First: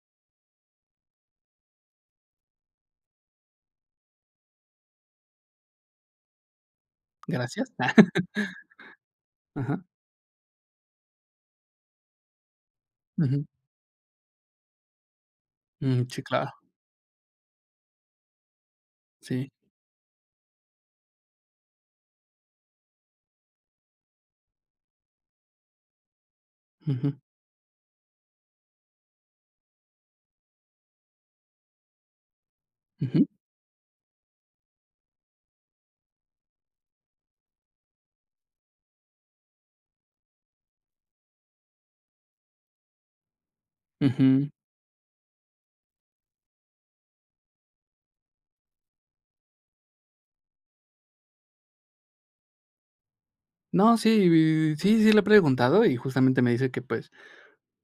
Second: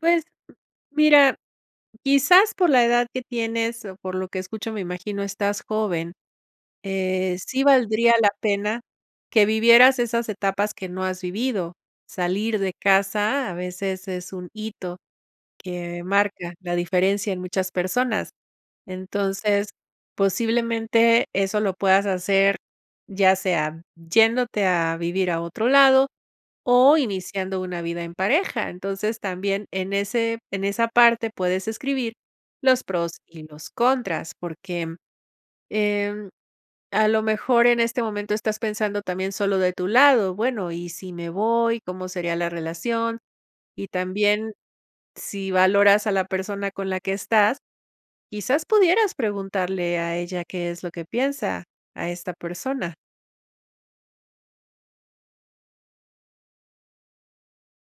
Pues, mira, quizás por la edad que tienes o por lo que escucho, me imagino, estás joven. Eh, sí Gracias. valdría la pena que Ajá. vivieras esas etapas que no has vivido. Salir de Ujú. casa a veces es un hito que Mm, sí, claro. marca la diferencia en muchas personas. Sí. Entonces posiblemente eso lo puedas hacer, ya sea yéndote a vivir a otro lado o Ujú. iniciando una vida en pareja. Entonces también en ese en esa parte puedes escribir los pros Ujú. y los contras. Porque, eh, a lo mejor, en este momento estás pensando también solo de tu lado, bueno, ¿y si me voy? ¿Cómo sería la relación? Y Ujú. también, si valoras a la persona con la que estás, quizás pudieras preguntarle a ella qué es lo que piensa, a esta persona. No, sí, sí, sí le he preguntado y justamente me dice que, pues,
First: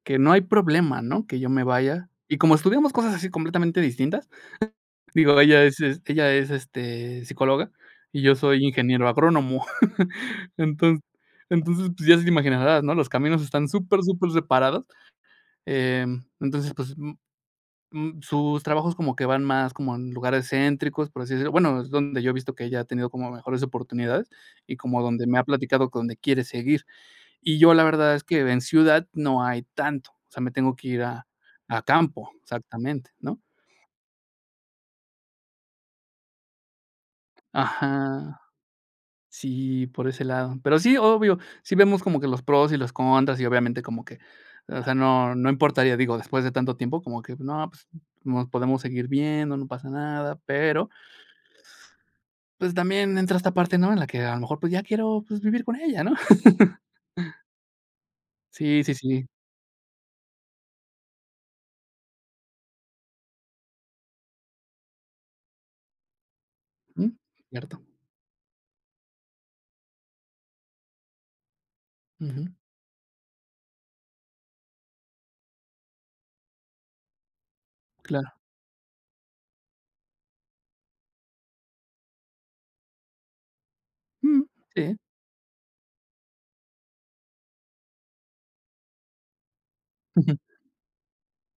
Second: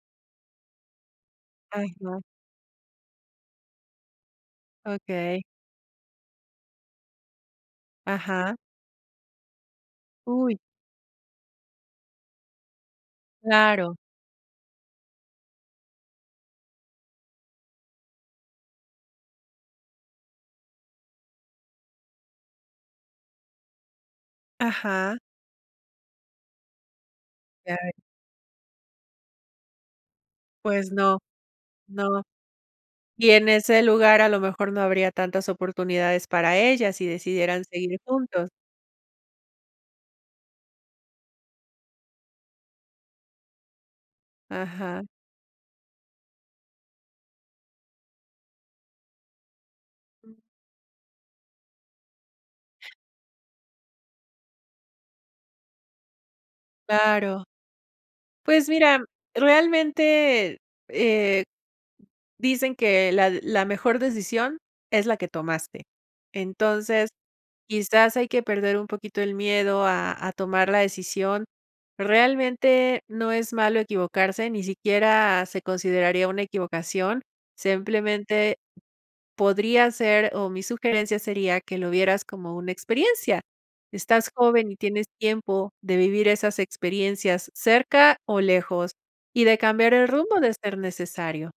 que no hay problema, ¿no? Que yo me Ay, vaya. no. Y como estudiamos cosas así completamente distintas, digo, Okey. ella es ella es, este, psicóloga y yo Ajá. soy ingeniero agrónomo. Uy. Enton entonces, pues, ya te imaginarás, ¿no? Los caminos están Claro. supersuper separados. Eh, entonces, pues sus trabajos como que van más como en lugares céntricos, por así decirlo, bueno, es donde yo he visto que ella ha tenido como mejores oportunidades y como Ajá. donde me ha platicado que donde quiere seguir. Y yo la [unintelligible] verdad, es que en ciudad no hay tanto, o sea, me tengo que Pues, ir no. a a No. campo, exactamente, Y ¿no? en ese lugar, a lo mejor, no habría tantas oportunidades para ella, si decidieran seguir Ajá juntos. sí, por ese lado. Pero sí, obvio, sí vemos como que los pros y los contras, y obviamente como que, o sea, Ajá. no no importaría, digo, después de tanto tiempo, como que no, pues, nos podemos seguir viendo, no pasa nada, pero pues, también entra esta parte, ¿no? En la que a lo mejor pues ya quiero, pues, vivir con ella, ¿no? Claro. Pues Sí sí mira, sí. realmente, eh-eh, dicen que la la mejor decisión es la que tomaste. Entonces, Ujú, cierto. quizás hay que perder un poquito el miedo a a tomar la decisión. Ujú. Realmente, no es malo equivocarse, ni siquiera se consideraría una equivocación, Claro. simplemente podría ser, o mi sugerencia sería que lo vieras como una experiencia. Estás Jum, joven y sí. tienes tiempo de vivir esas experiencias cerca o lejos, y de cambiar el rumbo de ser necesario.